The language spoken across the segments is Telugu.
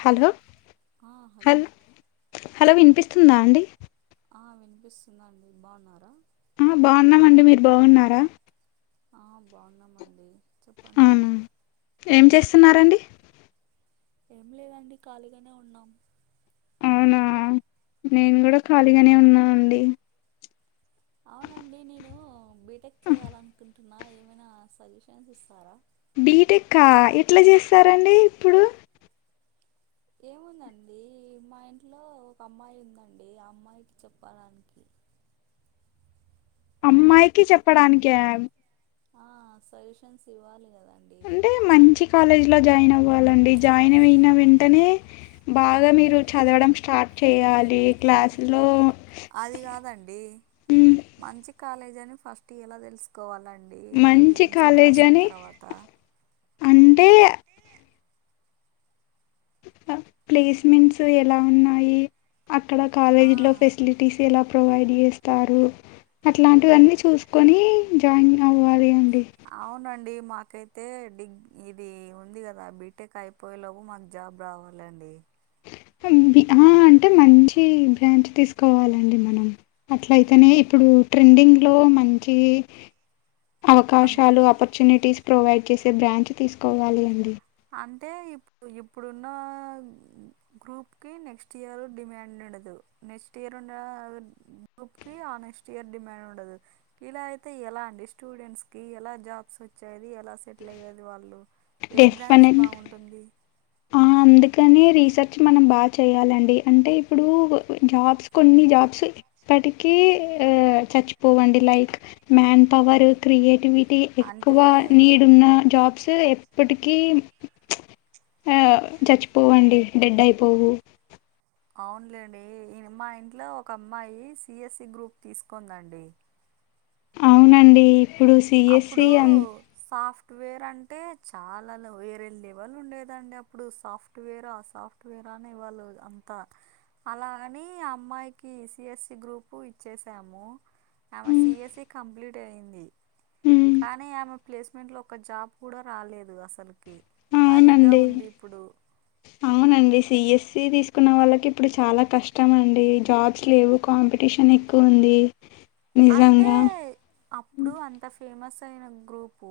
హలో ఆ హలో హల్ హలో వినిపిస్తుందా అండి ఆ వినిపిస్తుందాండి బాగున్నారా ఆ బాగున్నామండి మీరు బాగున్నారా ఆ బాగున్నామండి చెప్పండి అవునా ఏం చేస్తున్నారండి ఏం లేదండి ఖాళీగానే ఉన్నాం అవునా నేను కూడా ఖాళీగానే ఉన్నానండి అవునండి నేను బీటెక్ చేయాలనుకుంటున్నా ఏమైనా సజెషన్స్ ఇస్తారా బీటెక్క ఎట్లా చేస్తారండి ఇప్పుడు ఏముందండి మా ఇంట్లో ఒక అమ్మాయి ఉందండి ఆ అమ్మాయికి చెప్పడానికి అమ్మాయికి చెప్పడానికా ఆ సజెషన్స్ ఇవ్వాలి కదాండి అంటే మంచి కాలేజీ ల జాయిన్ అవ్వాలండి జాయినవేన వెంటనే బాగా మీరు చదవడం స్టార్ట్ చేయాలి క్లాసులో అది కాదండి మ్, మంచి కాలేజ్ అని ఫస్ట్ టీ ఎలా తెలుసుకోవాలండి ఇవి మంచి ఎంసెట్ కాలేజ్ రాసిన అని తర్వాత అంటే ప్లేస్మెంట్స్ ఎలా ఉన్నాయి అక్కడ ఆ కాలేజీ లో ఫెసిలి టీసేలా ప్రొవైడ్ చేస్తారు అట్లాంటివన్నీ చూసుకొని జాయిన్ అవాలి అండి అవునండి మాకైతే డిగ్ ఇది ఉంది కదా బీటెక్ అయిపోయేలోపు మాకు జాబ్ రావాలండి అహ అంటే మంచి బ్రాంచ్ తీసుకోవాలండి మనం అట్ల అయితేనే ఇప్పుడు ట్రెండింగ్ లో మంచి అంటే అవకాశాలు ఆపర్చునిటీస్ ప్రొవైడ్ చేసే బ్రాంచ్ తీసుకోవాలి అండి అంటే ఇప్పుడు ఇప్పుడున్న గ్రూప్కి నెక్స్ట్ ఇయర్ డిమాండ్ ఉండదు నెక్స్ట్ ఇయర్ ఉన్న గ్రూప్కీ ఆ నెక్స్ట్ ఇయర్ డిమాండ్ ఉండదు ఇలా అయితే ఎలా అండి స్టూడెంట్స్ కి ఎలా జాబ్స్ వచ్చేది ఎలా సెటిల్ అయ్యేది వాళ్ళు డి మనిషి బాగుంటుంది ఆ అందుకనే రీసెర్చ్ మనం బాగా చేయాలండి అంటే ఇప్పుడు జాబ్స్ కొన్ని జాబ్ సో ఏప్పటికీ ఆ చచ్చిపోవండి like man power creativity ఎక్కువ అంటే నీడ్ ఉన్న జాబ్స్ ఎప్పటికీ ఆ చచ్చిపోవండి డెడ్ అయిపోవు అవునులేండి ఇంగ మా ఇంట్లో ఒక అమ్మాయి సిఎస్సి గ్రూప్ తీసుకుంది అండి అవునండి. ఇప్పుడు అప్పుడు సీఎస్‌సి అన్ సాఫ్ట్వేర్ అంటే చాలా వేరే లెవల్ ఉండేదండి అప్పుడు సాఫ్ట్వేర్ ఆ సాఫ్ట్ వేర్ ఆ అనే వాళ్ళు అంతా అలా అని అమ్మాయికి సిఎస్సి గ్రూపు ఇచ్చేసాము ఆమె హ్మ్. సిఎస్ఈ కంప్లీట్ అయింది హ్మ్. కానీ ఆమెకు ప్లేస్మెంట్లో ఒక్క జాబ్ కూడా రాలేదు అసలకి ఖాళీగా అవునండి. ఉంది ఇప్పుడు అవునండి సిఎస్సి తీసుకున్న వాళ్ళకి ఇప్పుడు చాలా కష్టం అండి జాబ్స్ లేవు కాంపిటీషన్ ఎక్కువ ఉంది అంటే అప్పుడు అంత ఫేమస్ అయిన గ్రూపు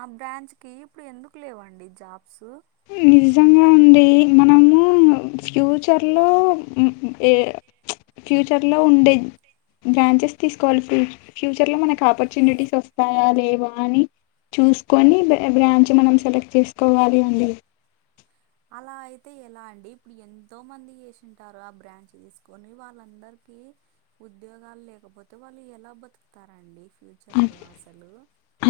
ఆ బ్రాంచ్ కి ఇప్పుడు ఎందుకు లేవండి జాబ్స్ నిజంగా అండి మనము ఫ్యూచర్లో ఏ ఫ్యూచర్లో ఉండే బ్రాంచెస్ తీసుకోవాలి ఫూ ఫ్యూచర్ లో మనకు ఆపర్చునిటీస్ వస్తాయా లేవా అని చూసుకొని బ్రా బ్రాంచ్ మనం సెలెక్ట్ చేసుకోవాలి అండి అలా అయితే ఎలా అండి ఇప్పుడు ఎంతో మంది చేసింటారు ఆ బ్రాంచ్ తీసుకొని వాళ్ళందరికి ఉద్యోగాలు లేకపోతే వాళ్ళు ఎలా బతుకుతారండి ఫ్యూచర్లో అసలు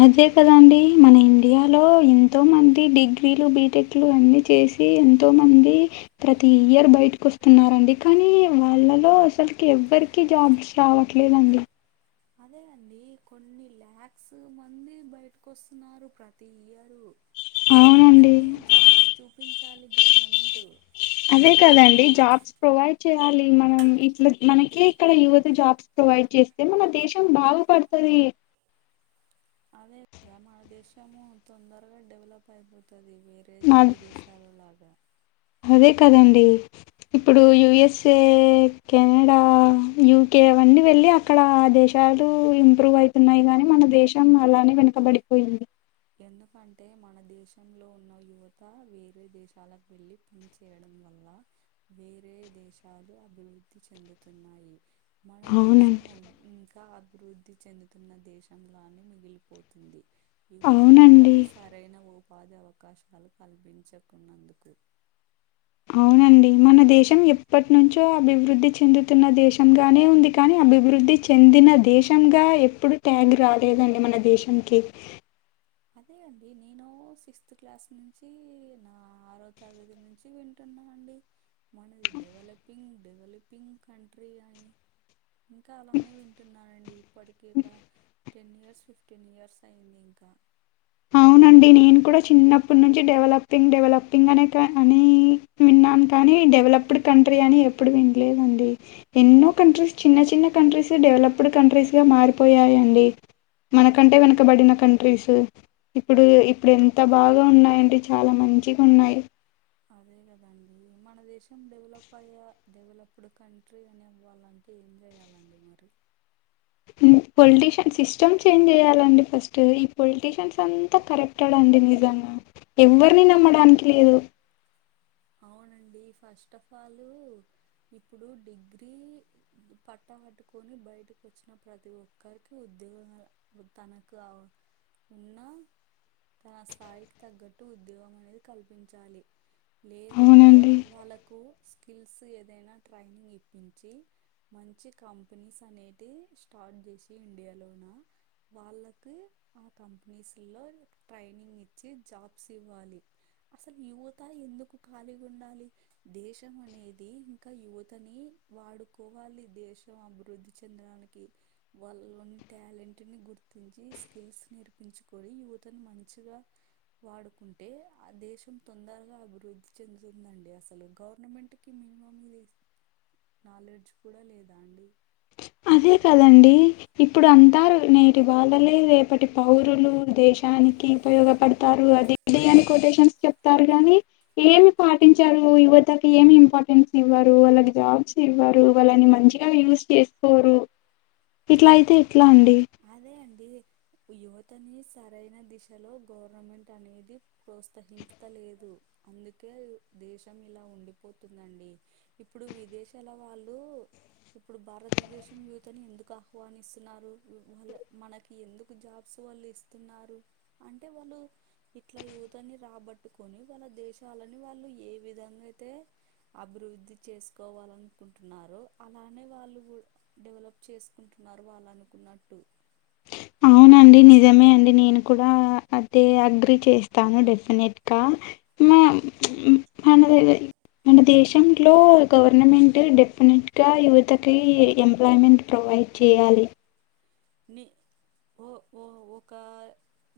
అంతే కదండి మన ఇండియాలో ఎంతో మంది డిగ్రీలు బీటెక్లు అన్నీ చేసి ఎంతో మంది ప్రతి ఇయర్ బయటకు వస్తున్నారండి కానీ వాళ్ళలో అసలుకి ఎవ్వరికి కి జాబ్స్ రావట్లేదండి అదే అండి కొన్ని లాక్స్ మంది బయటకొస్తున్నారు ప్రతి ఇయరు అవునండి వాళ్ళందరికీ జాబ్స్ చూపించాలి గవర్నమెంట్ అదే కదండి జాబ్స్ ప్రొవైడ్ చేయాలి మనం ఇట్లా మనకే ఇక్కడ యువత జాబ్స్ ప్రొవైడ్ చేస్తే మన దేశం బాగుపడుతది అదే కదా మన దేశము తొందరగా డెవలప్ అయిపోతది వేరే ఏది నా విదేశాల లాగా అదే కదండి ఇప్పుడు యుఎస్ఏ, కెనడా, యూకే అవన్నీ వెళ్ళి ఆక్కడ ఆ దేశాలు ఇంప్రూవ్ అయితున్నాయి గాని మన దేశం అలానే వెనకబడిపోయింది ఎందుకంటే మన దేశంలో ఉన్న యువత వేరే దేశాలకు వెళ్ళి పనిచేయడం వల్ల వేరే దేశాలు అభివృద్ధి చెందుతున్నాయి మన అవునండి దేశము ఇంకా అభివృద్ధి చెందుతున్న దేశంలానే మిగిలిపోతుంది యువతకు అవునండి సరైన ఉపాధి అవకాశాలు కల్పించకున్నందుకు అవునండి మన దేశం ఎప్పటి నుంచో అభివృద్ధి చెందుతున్న దేశం గానే ఉంది కానీ అభివృద్ధి చెందిన దేశంగా ఎప్పుడు ట్యాగ్ రాలేదండి మన దేశంకి అదే అండి నేను సిక్స్త్ క్లాస్ నుంచి నా ఆరో తరగతి నుంచి విం వింటున్నా అండి మనది డెవలపింగ్ డెవలపింగ్ కంట్రీ అని ఇంకా అలానే వింటున్నా అండి ఇప్పటికీ ఇక టెన్ ఇయర్స్ ఫిఫ్టీన్ ఇయర్స్ అయ్యింది ఇంకా అవునండి. నేను కూడా చిన్నప్పటి నుంచి డెవలపింగ్ డెవలపింగ్ అనే క అనీ విన్నాను కానీ, డెవలప్డ్ కంట్రీ అని ఎప్పుడు వినలేదండి. ఎన్నో కంట్రీస్ చిన్న చిన్న కంట్రీసే డెవలప్డ్ కంట్రీస్గా మారిపోయాయండి. మనకంటే వెనకబడిన కంట్రీస్. ఇప్పుడు ఇప్పుడు ఎంత బాగా ఉన్నాయంటే చాలా మంచిగా ఉన్నాయి. అదే కదండి మన దేశం డెవలప్ అయ్యా డెవలప్డ్ కంట్రీ అని అవ్వాల ఏం చేయాలండి మరి? హ్మ్. బ్లాంక్ పొలిటీషియన్ సిస్టమ్ చేంజ్ చేయాలండి ఫస్ట్. ఈ పొలిటీషియన్స్ అంతా కరెప్టెడ్ అండి నిజంగా ఎవ్వరినీ నమ్మడానికి లేదు. అవునండి ఫస్ట్ ఆఫ్ ఆల్ ఇప్పుడు డిగ్రీ పట్టా పట్టుకొని బయటకు వచ్చిన ప్రతి ఒక్కరికి ఉద్యోగ తనకు ఔ ఉన్నా తన స్థాయికి తగ్గట్టు ఉద్యోగం అనేది కల్పించాలి. లేదంటే అవునండి. వాళ్ళకు స్కిల్స్ ఏదైనా ట్రైనింగ్ ఇప్పించి మంచి కంపెనీస్ అనేది స్టార్ట్ చేసి ఇండియాలోన వాళ్ళకి ఆ కంపెనీస్ లో ట్రైనింగ్ ఇచ్చి జాబ్స్ ఇవ్వాలి. అసలు యువత ఎందుకు ఖాళీగా ఉండాలి. దేశం అనేది ఇంకా యువతని వాడుకోవాలి దేశం అభివృద్ధి చెందడానికి. వాళ్ళలోని టాలెంట్ని గుర్తించి స్కిల్స్ నేర్పించుకొని యువతని మంచిగా వాడుకుంటే ఆ దేశం తొందరగా అభివృద్ధి చెందుతుందండి. అసలు గవర్నమెంట్ కి మినిమం ఇది నాలెడ్జ్ కూడా లేదా అండి అదే కదండీ. ఇప్పుడు అంటారు. నేటి బాలలే రేపటి పౌరులు. దేశానికి ఉపయోగపడతారు అని. ఇది అని కొటేషన్స్ చెప్తారు గానీ ఏమి పాటించరు. యువతకి ఏమి ఇంపార్టెన్స్ ఇవ్వరు. వాళ్ళకి జాబ్స్ ఇవ్వరు, వాళ్ళని మంచి గా యూస్ చేసుకోరు ఇట్లా అయితే ఎట్లా అండి? అదే అండి యువతని సరైన దిశలో గవర్నమెంట్ అనేది ప్రోత్సహించలేదు అందుకే దేశం ఇలా ఉండిపోతుందండి. ఇప్పుడు విదేశాల వాళ్ళు ఇప్పుడు భారతదేశం యుూతని ఎందుకు ఆహ్వానిస్తున్నారు. వాళ్ళ మనకి ఎందుకు జాబ్స్ వాళ్ళు ఇస్తున్నారు. అంటే వాళ్ళు ఇట్లా యువతని రాబట్టుకొని వాళ్ళ దేశాలుని వాళ్ళు ఏ విధంగా అయితే అభివృద్ధి చేసుకోవాలనుకుంటున్నారో అలానే వాళ్ళు కూడా డెవలప్ చేసుకుంటున్నారు వాళ్ళనుకున్నట్టు. అండి నిజమే అండి నేను కూడా అదే అగ్రీ చేస్తాను డెఫినెట్గా. మ్ ప్చ్ [unintelligible] మన దేశంలో గవర్నమెంట్ డెఫినెట్గా యువతకి ఎంప్లాయ్మెంట్ ప్రొవైడ్ చేయాలి. ని ఓ ఓ ఒకా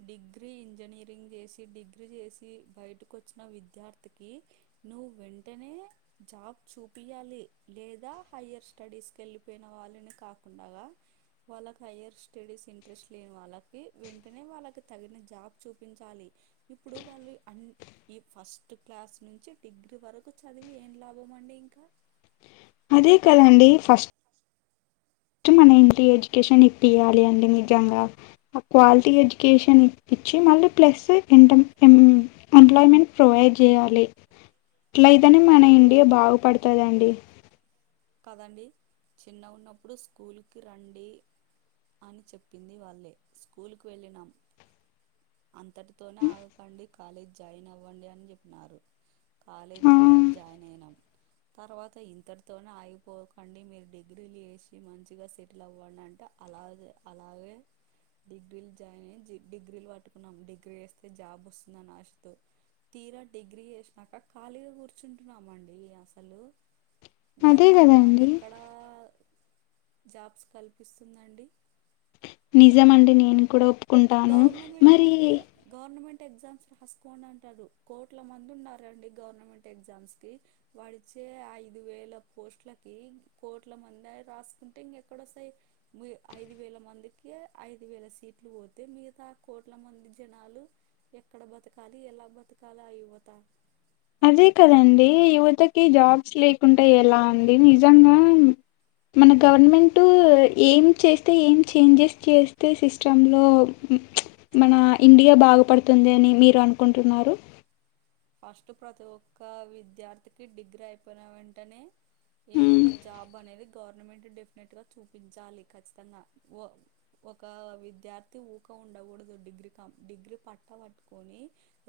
డిగ్రీ ఇంజనీరింగ్ చేసి డిగ్రీ చేసి బయటకు వచ్చిన విద్యార్థికి నువ్ వెంటనే జాబ్ చూపియాలి లేదా హయ్యర్ స్టడీస్కి వెళ్ళిపోయిన వాళ్ళని కాకుండగా వాలక్ హయర్ స్టడీస్ ఇంట్రెస్ట్ లేని వాళ్ళకి వెంటనే వాళ్ళకి తగిన జాబ్ చూపించాలి ఇప్పుడు వాళ్ళు అన్ ఈ ఫస్ట్ క్లాస్ నుంచి డిగ్రీ వరకు చదివి ఏం లాభం అండి ఇంకా అదే కదండి ఫస్ట్ ట్ మన ఇంటి్ర ఎడ్యుకేషన్ ఇప్పయాలి అండి నిజంగా ఆ క్వాలిటీ ఎడ్యుకేషన్ ఇప్పిచ్చి మళ్ళీ ప్లస్ ఎంట ఇ ఎంప్లాయ్మెంట్ ప్రొవైడ్ చేయ్యాలి బ్లాంక్ ఇట్ల అయితేనే మన ఇండియా బాగుపడుతదండి కదండి చిన్నగున్నప్పుడు స్కూల్కి రండి అని చెప్పింది వాళ్ళే స్కూల్కు వెళ్ళినాం అంతటితోనే ఆగకండి కాలేజీ జాయిన్ అవ్వండి అని చెప్పినారు ఆ కాలేజ్డ జాయిన్ అయినాం తర్వాత ఇంతటితో ఆగిపోకండి మీరు డిగ్రీలు చేసి మంచిగా సెటిల్ అవ్వాల అంటే అలాగే అలాగే డిగ్రీలు జాయిన్ అ్య డిగ్రీలు పట్టుకున్నాం డిగ్రీ వేస్తే జాబ్ వస్తుందని ఆశతో తీరా డిగ్రీ చేసినాక ఖాళీగా కూర్చుంటున్నామండి అసలు అదే గవర్నమెంట్ మాకు కదండి ఎక్కడా జాబ్స్ కల్పిస్తుందండి నిజం అండి నేను కూడా ఒప్పుకుంటాను గవర్నమెంట్ మరి అంటే గవర్నమెంట్ ఎగ్జామ్స్ రాసుకోండి అంటారు కోట్ల మంది ఉన్నారండి గవర్నమెంట్ ఎగ్జామ్స్కి వాడిచ్చే ఐదు వేల పోస్ట్లకి కోట్ల మంది రాసుకుంటే ఇంకెక్కడ వస్తాయి ఐదు వేల మందికి ఐదు వేల సీట్లు పోతు అయితే మిగతా కోట్ల మంది జనాలు ఎక్కడ బతకాలి ఎలా బతకాలి ఆ యువత అదే కదండి యువతకి జాబ్స్ లేకుంటడా ఎలా అండి నిజంగా మన గవర్నమెంటు ఏం చేస్తే ఏం చేంజెస్ చేస్తే సిస్టంలో మన ఇండియా బాగుపడుతుంది అని మీరు అనుకుంటున్నారు ఫస్ట్ ప్రతి ఒక్క విద్యార్థికి డిగ్రీ అయిపోయిన వెంటనే ఏదో మ్మ్. ఒక జాబ్ అనేది గవర్నమెంట్ డెఫినెట్ గా చూపించాలి ఖచ్చితంగా వా ఒక విద్యార్థి ఊక ఉండకూడదు డిగ్రీ కం డిగ్రీ పట్ట పట్టుకొని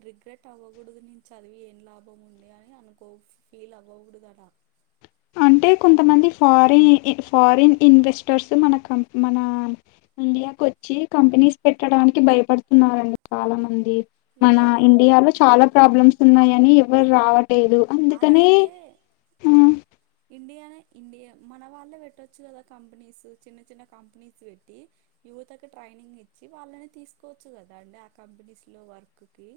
రిగ్రెట్ అవ్వకూడదు నుంచి చదివి ఏం లాభం ఉంది అని అనుకో ఫీల్ అవ్వకూడదుదలా అంటే కొంతమంది ఫారిన్ ఫారిన్ ఇన్వెస్టర్స్ మన కం మన ఇండియాకు వచ్చి కంపెనీస్ పెట్టడానికి భయపడుతున్నారండి చాలా మంది మన లేదు ఇండియాలో చాలా ప్రాబ్లమ్స్ ఉన్నాయని ఎవరు రావటేదు ఆలా అయితే ఇండియానే ఇండియా మన వాళ్ళే పెట్టొచ్చు కదా కంపెనీస్ చిన్న చిన్న కంపెనీస్ పెట్టి యువతకు ట్రైనింగ్ ఇచ్చి వాళ్ళని తీసుకోవచ్చు కదా అండి ఆ కంపెనీస్ లో వర్క్కి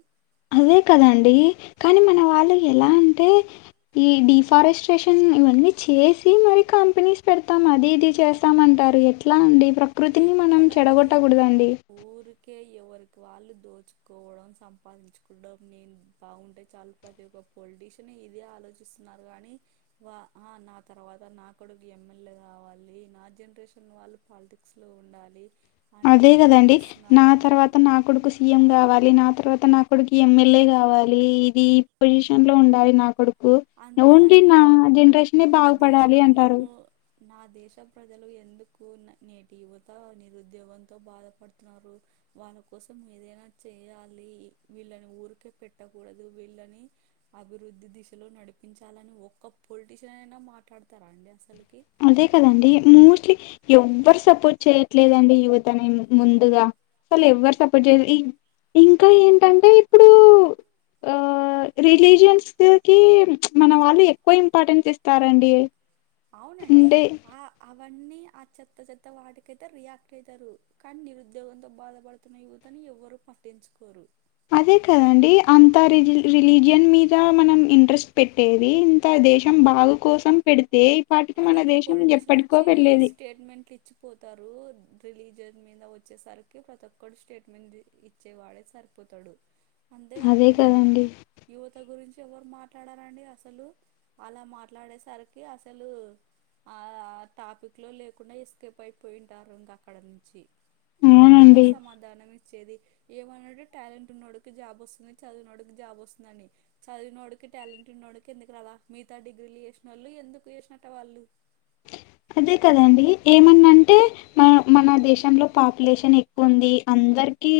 అదే కదండి కానీ మన వాళ్ళు ఎలా అంటే ఈ డిఫారెస్ట్రేషన్ ఇవన్నీ చేసి మరి కంపెనీస్ పెడతాం అది ఇది చేస్తా స్తామంటారు ఎట్లా అండి ప్రకృతిని మనం ఎక్కడండి చెడగొట్టకూడదండి ఊరికే ఎవరికి వాళ్ళు దోచుకోవడం సంపాదించుకోవడం నేను బాగుంటే చాలు ప్రతి ఒక్క పొలిటీషియన్ ఇదే ఆలోచిస్తున్నారు కానీ వా ఆ నా తర్వాత నా కొడుకు ఎమ్మెల్యే కావాలి నా జనరేషన్ వాళ్ళు పాలిటిక్ బుక్స్ లో ఉండాలి అదే అనేది గదండి ఆలోచిస్తున్నారు నా కానీ తర్వాత నా కొడుకు సిఎం గావాలి నా తర్వాత నా కొడుకి ఎమ్మెల్యే కావాలి ఇది ఈ పొజిషన్ లో ఉండాలి నా కొడు అంతేగాని నా దేశం బాగుపడాలి అంటారు ఎందుకు నా దేశ ప్రజలు ఎందుకు నేటి యువత నిరుద్యోగంతో బాధపడుతున్నారు వాళ్ళ కోసం ఏదైనా చేయాలి వీళ్ళని ఊరికే పెట్టకూడదు వీళ్ళని అభివృద్ధి దిశలో నడిపించాలని ఒక్క పొలిటీషియన్ అయినా మాట్లాడతారా అండి అసల్ కి అదే కదండి మోస్ట్లీ ఎవ్వరు సపోర్ట్ చేయట్లేదండి యువతని ముందుగా అసలు ఎవ్వరు సపోర్ట్ జేయదు ఇంకా ఏంటంటే ఇప్పుడు ఆ రిలీజియన్స్ పేర్ కి మన వాళ్ళు ఎక్కువ ఇంపార్టెన్స్ ఇస్తారండి అవునండి అంటే ఆ అవన్నీ ఆ చెత్త చెత్త వాటికైతే రియాక్ట్ అయితరు కానీ నిరుద్యోగంతో బాధపడుతున్న యువతని ఎవ్వరు పట్టించుకోరు అదే కదండి అంత రిజ రిలీజియన్ మీద మనం ఇంట్రెస్ట్ పెట్టేది అంత దేశం బాగు కోసం పెడితే పాటికి ప్రతి మన ఒక్క దేశం పొలిటీషియన్ ఎప్పటికో వచ్చి వెళ్ళేది స్టేట్మెంట్ ఇచ్చి పోతారు రిలీజియన్ మీద వచ్చేసరికి ప్రతి ఒక్కరు స్టేట్మెంట్ ఇచ్ వచ్చేవాడే సరిపోతడు అంతేగానీ అదే కదండి యువత గురించి ఎవరు మాట్లాడరండి అసలు అలా మాట్లాడేసరికి అసలు ఆ టాపిక్ లో లేకుండా ఎస్కేప్ అయిపోయింటారు ఇంకా అక్కడ నుంచి ఎవరు అవునండి సమాధానం ఇచ్చేది ఏమన్నంటే టాలెంట్ ఉన్నోడికి కి జాబ్ వస్తుంది చదివినోడికి జాబ్ వస్తుందని చదివిన వోడికి టాలెంట్ ఉన్న వోడికి ఎందుకు రాదా మిగతా డిగ్రీలు చేసిన వాళ్ళు ఎందుకు చేసినట్ట వాళ్ళు అదే కదండి ఏమన్నా అంటే మన మన దేశంలో పాపులేషన్ ఎక్కువుంది అందరికి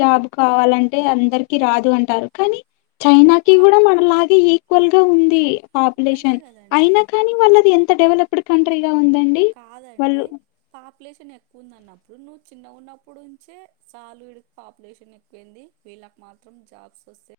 జాబ్ కావాలంటే అందరికి రాదు అంటారు కానీ చైనాకి పా గూడా మనలాగే ఈక్వల్ గా ఉంది అదే పాపులేషన్ కదండి అయినా కానీ వాళ్ళది ఎంత డౌవలప్డ్ కంట్రీగా ఉందండి కాదండి వాళ్ళు పాపులేషన్ ఎక్కువ ఉంది అన్నప్పుడు నువ్వు చిన్న ఉన్నప్పుడుంచే చాలు ఇడిక్ పాపులేషన్ ఎక్కువైంది వీళ్ళకి మాత్రం జాబ్స్ వస్తే